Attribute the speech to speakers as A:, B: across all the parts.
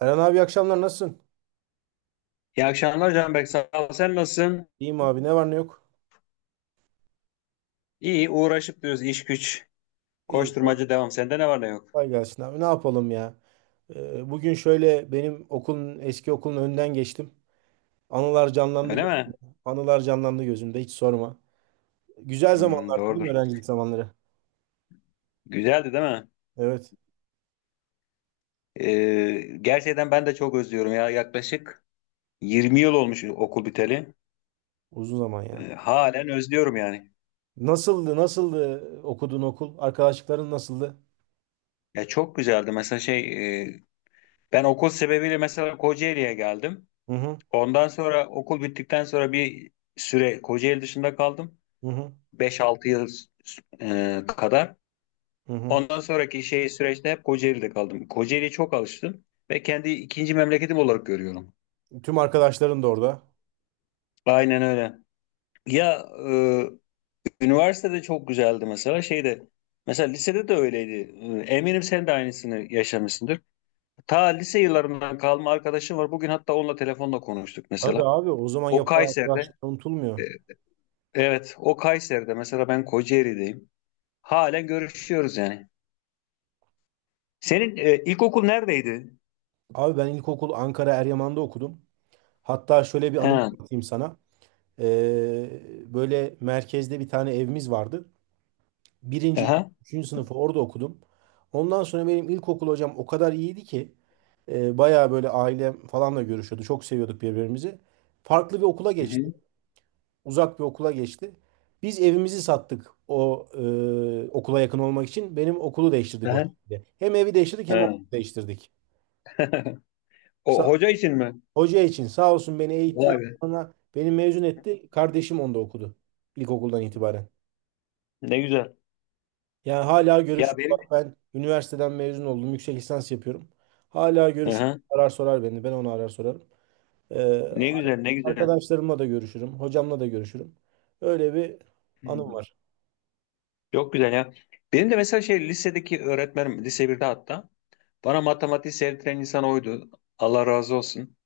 A: Eren abi, iyi akşamlar, nasılsın?
B: İyi akşamlar Canberk. Sağ ol. Sen nasılsın?
A: İyiyim abi, ne var ne yok?
B: İyi. Uğraşıp diyoruz. İş güç.
A: İyi.
B: Koşturmacı devam. Sende ne var ne yok?
A: Kolay gelsin abi. Ne yapalım ya? Bugün şöyle benim okulun eski okulun önünden geçtim. Anılar canlandı
B: Öyle
A: gö-
B: mi?
A: anılar canlandı gözümde, hiç sorma. Güzel
B: Hmm,
A: zamanlardı değil mi,
B: doğrudur.
A: öğrencilik zamanları?
B: Güzeldi değil mi?
A: Evet.
B: Gerçekten ben de çok özlüyorum ya. Yaklaşık 20 yıl olmuş okul biteli.
A: Uzun zaman ya.
B: Halen özlüyorum yani.
A: Nasıldı? Nasıldı okuduğun okul? Arkadaşlıkların nasıldı?
B: Ya çok güzeldi. Mesela e, ben okul sebebiyle mesela Kocaeli'ye geldim.
A: Hı hı.
B: Ondan sonra okul bittikten sonra bir süre Kocaeli dışında kaldım.
A: Hı hı.
B: 5-6 yıl kadar.
A: Hı hı.
B: Ondan sonraki süreçte hep Kocaeli'de kaldım. Kocaeli'ye çok alıştım ve kendi ikinci memleketim olarak görüyorum.
A: Tüm arkadaşların da orada.
B: Aynen öyle. Ya Üniversitede çok güzeldi mesela. Mesela lisede de öyleydi. Eminim sen de aynısını yaşamışsındır. Ta lise yıllarından kalma arkadaşım var. Bugün hatta onunla telefonla konuştuk
A: Tabii
B: mesela.
A: abi, o zaman
B: O
A: yapılan
B: Kayseri'de.
A: arkadaşlıklar unutulmuyor.
B: e, evet, o Kayseri'de mesela ben Kocaeli'deyim. Halen görüşüyoruz yani. Senin ilkokul neredeydi?
A: Abi ben ilkokul Ankara Eryaman'da okudum. Hatta şöyle bir anım
B: He.
A: anlatayım sana. Böyle merkezde bir tane evimiz vardı. Birinci, ikinci,
B: Aha.
A: üçüncü sınıfı orada okudum. Ondan sonra benim ilkokul hocam o kadar iyiydi ki bayağı böyle ailem falanla görüşüyordu. Çok seviyorduk birbirimizi. Farklı bir okula
B: Hı hı.
A: geçti. Uzak bir okula geçti. Biz evimizi sattık, o okula yakın olmak için. Benim okulu değiştirdik o
B: Aha.
A: şekilde. Hem evi değiştirdik hem
B: He.
A: okulu değiştirdik.
B: O hoca için mi?
A: Hoca için sağ olsun beni eğitti.
B: Vay
A: Daha
B: be.
A: sonra beni mezun etti. Kardeşim onda okudu. İlkokuldan itibaren.
B: Ne güzel.
A: Yani hala
B: Ya
A: görüşürüz.
B: benim.
A: Bak, ben üniversiteden mezun oldum. Yüksek lisans yapıyorum. Hala görüşürüz.
B: Aha.
A: Arar sorar beni. Ben onu arar sorarım. Ee,
B: Ne güzel, ne güzel.
A: Arkadaşlarımla da görüşürüm. Hocamla da görüşürüm. Öyle bir anım
B: Hmm.
A: var.
B: Çok güzel ya. Benim de mesela lisedeki öğretmenim lise birde hatta bana matematiği sevdiren insan oydu. Allah razı olsun.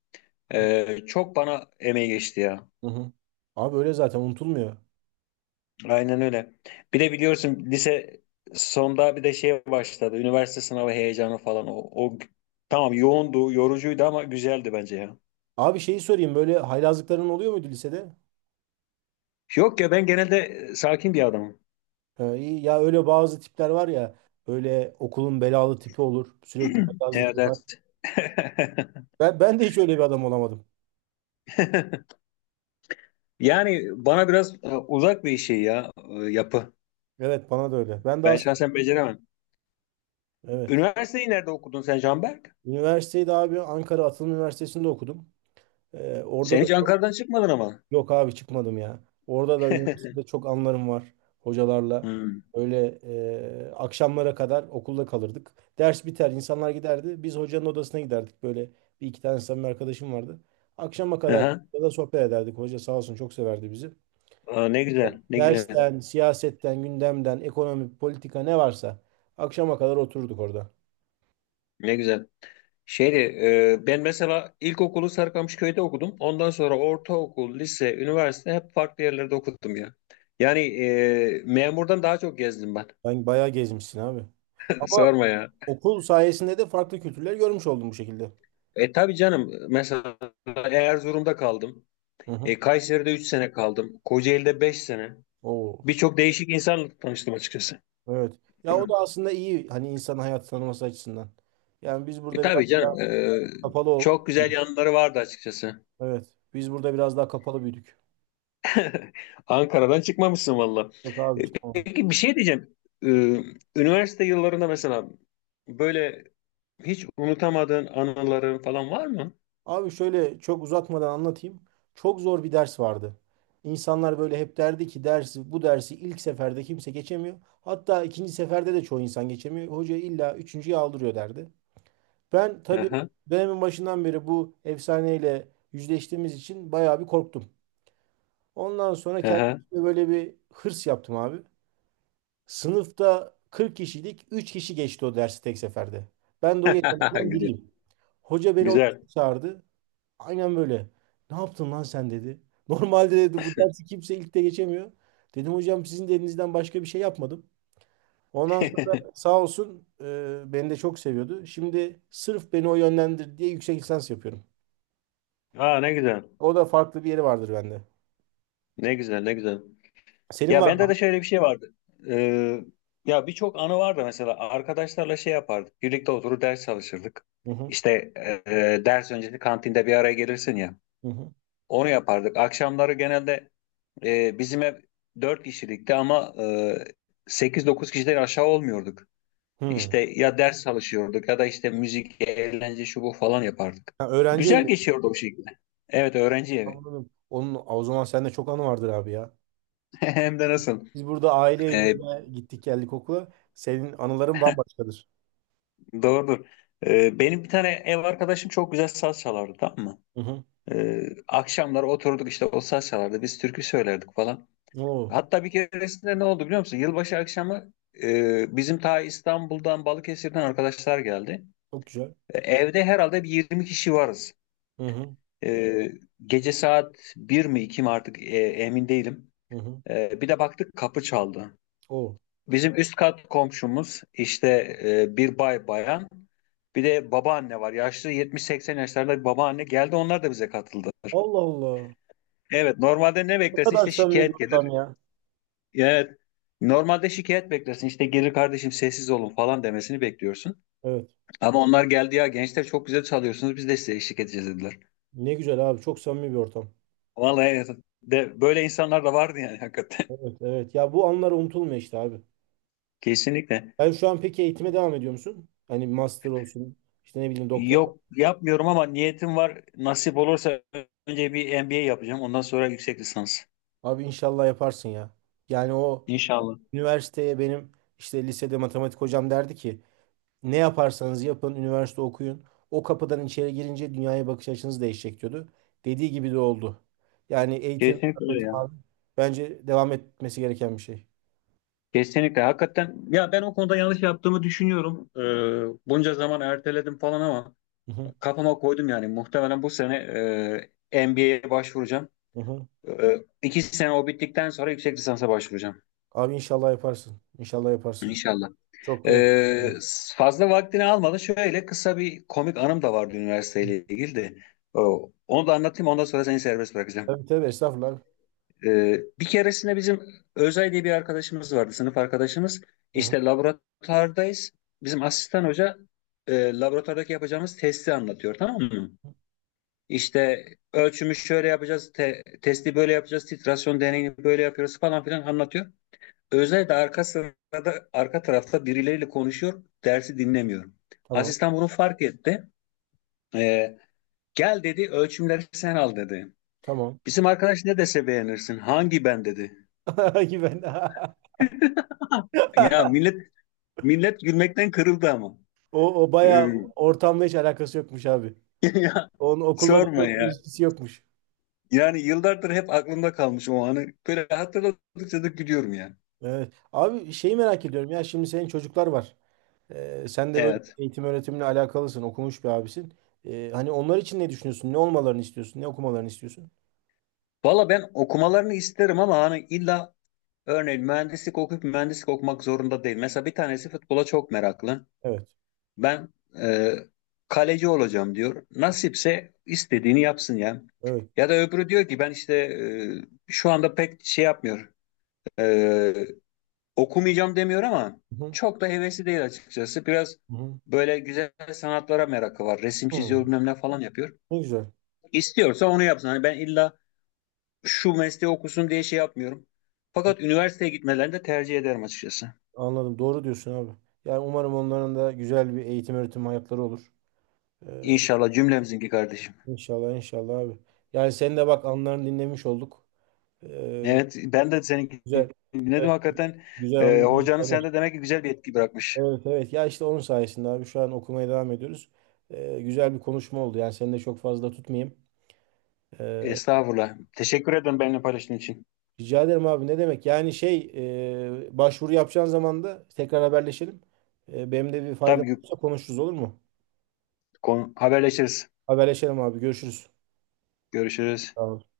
A: Hı
B: Çok bana emeği geçti ya.
A: hı. Hı. Abi öyle zaten unutulmuyor.
B: Aynen öyle. Bir de biliyorsun lise sonda bir de başladı. Üniversite sınavı heyecanı falan. O tamam yoğundu, yorucuydu ama güzeldi bence ya.
A: Abi şeyi sorayım. Böyle haylazlıkların oluyor muydu lisede?
B: Yok ya ben genelde sakin bir adamım.
A: İyi. Ya öyle bazı tipler var ya. Böyle okulun belalı tipi olur. Sürekli haylazlık yapar.
B: Evet, evet.
A: Ben de hiç öyle bir adam olamadım.
B: Yani bana biraz uzak bir yapı.
A: Evet, bana da öyle. Ben daha
B: Ben
A: saf-
B: şahsen beceremem.
A: Evet.
B: Üniversiteyi nerede okudun sen Canberk?
A: Üniversiteyi de abi Ankara Atılım Üniversitesi'nde okudum. Orada
B: Sen
A: da
B: hiç Ankara'dan çıkmadın ama.
A: yok abi, çıkmadım ya. Orada da üniversitede çok anlarım var hocalarla.
B: Hmm.
A: Öyle akşamlara kadar okulda kalırdık. Ders biter, insanlar giderdi. Biz hocanın odasına giderdik. Böyle bir iki tane samimi arkadaşım vardı. Akşama kadar
B: Aha.
A: da sohbet ederdik. Hoca sağ olsun çok severdi bizi.
B: Aa, ne güzel, ne güzel,
A: Dersten, siyasetten, gündemden, ekonomi, politika, ne varsa akşama kadar otururduk orada.
B: ne güzel. Şeydi, Ben mesela ilkokulu Sarıkamışköy'de okudum. Ondan sonra ortaokul, lise, üniversite hep farklı yerlerde okudum ya. Memurdan daha çok gezdim ben.
A: Ben bayağı gezmişsin abi. Ama
B: Sorma ya.
A: okul sayesinde de farklı kültürler görmüş oldum bu şekilde.
B: E tabii canım, mesela Erzurum'da kaldım.
A: Hı hı.
B: Kayseri'de 3 sene kaldım. Kocaeli'de 5 sene.
A: Oo,
B: Birçok değişik insanla tanıştım açıkçası.
A: evet. Ya o da aslında iyi, hani insan hayatı tanıması açısından. Yani biz burada biraz
B: Tabii
A: daha
B: canım.
A: kapalı ol.
B: Çok güzel yanları vardı açıkçası.
A: Evet. Biz burada biraz daha kapalı büyüdük.
B: Ankara'dan çıkmamışsın valla.
A: Yok
B: E,
A: abi, çıkmadım.
B: peki bir şey diyeceğim. E, Üniversite yıllarında mesela böyle hiç unutamadığın anıların falan var mı?
A: Abi şöyle çok uzatmadan anlatayım. Çok zor bir ders vardı. İnsanlar böyle hep derdi ki bu dersi ilk seferde kimse geçemiyor. Hatta ikinci seferde de çoğu insan geçemiyor. Hoca illa üçüncüye aldırıyor derdi. Ben tabii
B: Aha,
A: dönemin başından beri bu efsaneyle yüzleştiğimiz için bayağı bir korktum. Ondan sonra
B: aha.
A: kendime böyle bir hırs yaptım abi. Sınıfta 40 kişiydik. Üç kişi geçti o dersi tek seferde. Ben de o geçenlerden
B: Güzel.
A: biriyim. Hoca beni
B: Güzel.
A: odasına çağırdı. Aynen böyle. Ne yaptın lan sen dedi. Normalde dedi bu dersi kimse ilk de geçemiyor. Dedim hocam, sizin de elinizden başka bir şey yapmadım. Ondan sonra sağ olsun beni de çok seviyordu. Şimdi sırf beni o yönlendir diye yüksek lisans yapıyorum.
B: Aa ne güzel.
A: O da farklı bir yeri vardır bende.
B: Ne güzel, ne güzel.
A: Senin
B: Ya
A: var
B: bende de
A: mı?
B: şöyle bir şey vardı. Ee, Ya birçok anı vardı mesela. Arkadaşlarla yapardık. Birlikte oturup ders çalışırdık.
A: Hı hı.
B: İşte ders öncesi kantinde bir araya gelirsin ya.
A: Hı hı.
B: Onu yapardık. Akşamları genelde bizim ev 4 kişilikti ama 8-9 kişiden aşağı olmuyorduk.
A: Hı.
B: İşte ya ders çalışıyorduk ya da işte müzik, eğlence şu bu falan yapardık.
A: Ha, öğrenci
B: Güzel
A: evi.
B: geçiyordu o şekilde. Evet öğrenci evi.
A: Anladım. O zaman sende çok anı vardır abi ya.
B: Hem de nasıl?
A: Biz burada aile
B: E,
A: evine gittik geldik okula. Senin anıların bambaşkadır.
B: Doğrudur. Benim bir tane ev arkadaşım çok güzel saz çalardı, tamam mı?
A: Hı hı.
B: Akşamlar oturduk işte o saz çalardı. Biz türkü söylerdik falan.
A: Oo,
B: Hatta bir keresinde ne oldu biliyor musun? Yılbaşı akşamı bizim ta İstanbul'dan Balıkesir'den arkadaşlar geldi.
A: çok güzel.
B: E, Evde herhalde bir 20 kişi varız.
A: Hı hı.
B: E, Gece saat bir mi 2 mi artık emin değilim.
A: Hı hı.
B: Bir de baktık kapı çaldı.
A: Oo.
B: Bizim üst kat komşumuz işte bir bay bayan. Bir de babaanne var. Yaşlı 70-80 yaşlarında bir babaanne geldi. Onlar da bize katıldılar.
A: Allah Allah.
B: Evet, normalde ne
A: Ne
B: beklersin?
A: kadar
B: İşte
A: samimi bir
B: şikayet gelir.
A: ortam ya.
B: Evet. Normalde şikayet beklersin. İşte gelir kardeşim sessiz olun falan demesini bekliyorsun.
A: Evet.
B: Ama onlar geldi ya gençler çok güzel çalıyorsunuz. Biz de size eşlik edeceğiz dediler.
A: Ne güzel abi. Çok samimi bir ortam.
B: Vallahi evet, böyle insanlar da vardı yani hakikaten.
A: Evet, evet. Ya bu anlar unutulmuyor işte abi.
B: Kesinlikle.
A: Ben şu an peki eğitime devam ediyor musun? Hani master olsun, işte ne bileyim, doktor.
B: Yok yapmıyorum ama niyetim var. Nasip olursa önce bir MBA yapacağım. Ondan sonra yüksek lisans.
A: Abi inşallah yaparsın ya. Yani o
B: İnşallah.
A: üniversiteye, benim işte lisede matematik hocam derdi ki ne yaparsanız yapın üniversite okuyun. O kapıdan içeri girince dünyaya bakış açınız değişecek diyordu. Dediği gibi de oldu. Yani eğitim,
B: Kesinlikle öyle
A: öğretim
B: ya.
A: abi bence devam etmesi gereken bir şey.
B: Kesinlikle. Hakikaten ya ben o konuda yanlış yaptığımı düşünüyorum. Bunca zaman erteledim falan ama
A: Hı hı,
B: kafama koydum yani. Muhtemelen bu sene NBA'ye başvuracağım.
A: hı hı.
B: İki sene o bittikten sonra yüksek lisansa başvuracağım.
A: Abi inşallah yaparsın. İnşallah yaparsın.
B: İnşallah.
A: Çok da yakın.
B: Ee, Fazla vaktini almadı. Şöyle kısa bir komik anım da vardı üniversiteyle ilgili de. Onu da anlatayım ondan sonra seni serbest bırakacağım.
A: Tabii tabii, estağfurullah abi.
B: Bir keresinde bizim Özay diye bir arkadaşımız vardı, sınıf arkadaşımız.
A: Hı hı.
B: İşte laboratuvardayız. Bizim asistan hoca laboratuvardaki yapacağımız testi anlatıyor, tamam mı? İşte ölçümü şöyle yapacağız, testi böyle yapacağız, titrasyon deneyini böyle yapıyoruz falan filan anlatıyor. Özay da arka sırada, arka tarafta birileriyle konuşuyor, dersi dinlemiyor.
A: Tamam.
B: Asistan bunu fark etti. Ee, Gel dedi, ölçümleri sen al dedi.
A: Tamam.
B: Bizim arkadaş ne dese beğenirsin, hangi ben dedi.
A: Güven.
B: Ya millet Millet gülmekten kırıldı ama.
A: O
B: Ee,
A: bayağı ortamla hiç alakası yokmuş abi.
B: ya
A: Onun okulla da
B: sorma
A: çok bir
B: ya.
A: ilişkisi yokmuş.
B: Yani yıllardır hep aklımda kalmış o anı. Böyle hatırladıkça da gülüyorum yani.
A: Evet. Abi şeyi merak ediyorum, ya şimdi senin çocuklar var. Sen de böyle
B: Evet.
A: eğitim öğretimle alakalısın, okumuş bir abisin. Hani onlar için ne düşünüyorsun? Ne olmalarını istiyorsun? Ne okumalarını istiyorsun?
B: Valla ben okumalarını isterim ama hani illa örneğin mühendislik okuyup mühendislik okumak zorunda değil. Mesela bir tanesi futbola çok meraklı.
A: Evet.
B: Ben e, Kaleci olacağım diyor. Nasipse istediğini yapsın ya.
A: Evet.
B: Ya da öbürü diyor ki ben işte şu anda pek şey yapmıyor. E, Okumayacağım demiyor ama
A: Hı hı.
B: çok da hevesi değil açıkçası. Biraz
A: Hı
B: böyle güzel sanatlara merakı var. Resim
A: hı.
B: çiziyor bilmem ne falan yapıyor.
A: Ne güzel.
B: İstiyorsa onu yapsın. Hani ben illa şu mesleği okusun diye şey yapmıyorum.
A: Hı.
B: Fakat üniversiteye gitmelerini de tercih ederim açıkçası.
A: Anladım. Doğru diyorsun abi. Yani umarım onların da güzel bir eğitim öğretim hayatları olur. Ee,
B: İnşallah cümlemizinki kardeşim.
A: inşallah inşallah abi. Yani sen de bak, anılarını dinlemiş olduk. Ee,
B: Evet ben de seninki
A: Güzel.
B: dinledim
A: Evet.
B: hakikaten.
A: Güzel anılar.
B: Hocanın sende demek ki güzel bir etki bırakmış.
A: Evet evet ya, işte onun sayesinde abi şu an okumaya devam ediyoruz. Güzel bir konuşma oldu, yani seni de çok fazla tutmayayım. Ee,
B: Estağfurullah. Teşekkür ederim benimle paylaştığın için.
A: Rica ederim abi, ne demek yani başvuru yapacağın zaman da tekrar haberleşelim. Benim de bir faydam
B: Tabii ki
A: olursa konuşuruz olur mu?
B: haberleşiriz.
A: Haberleşelim abi, görüşürüz.
B: Görüşürüz.
A: Tamam.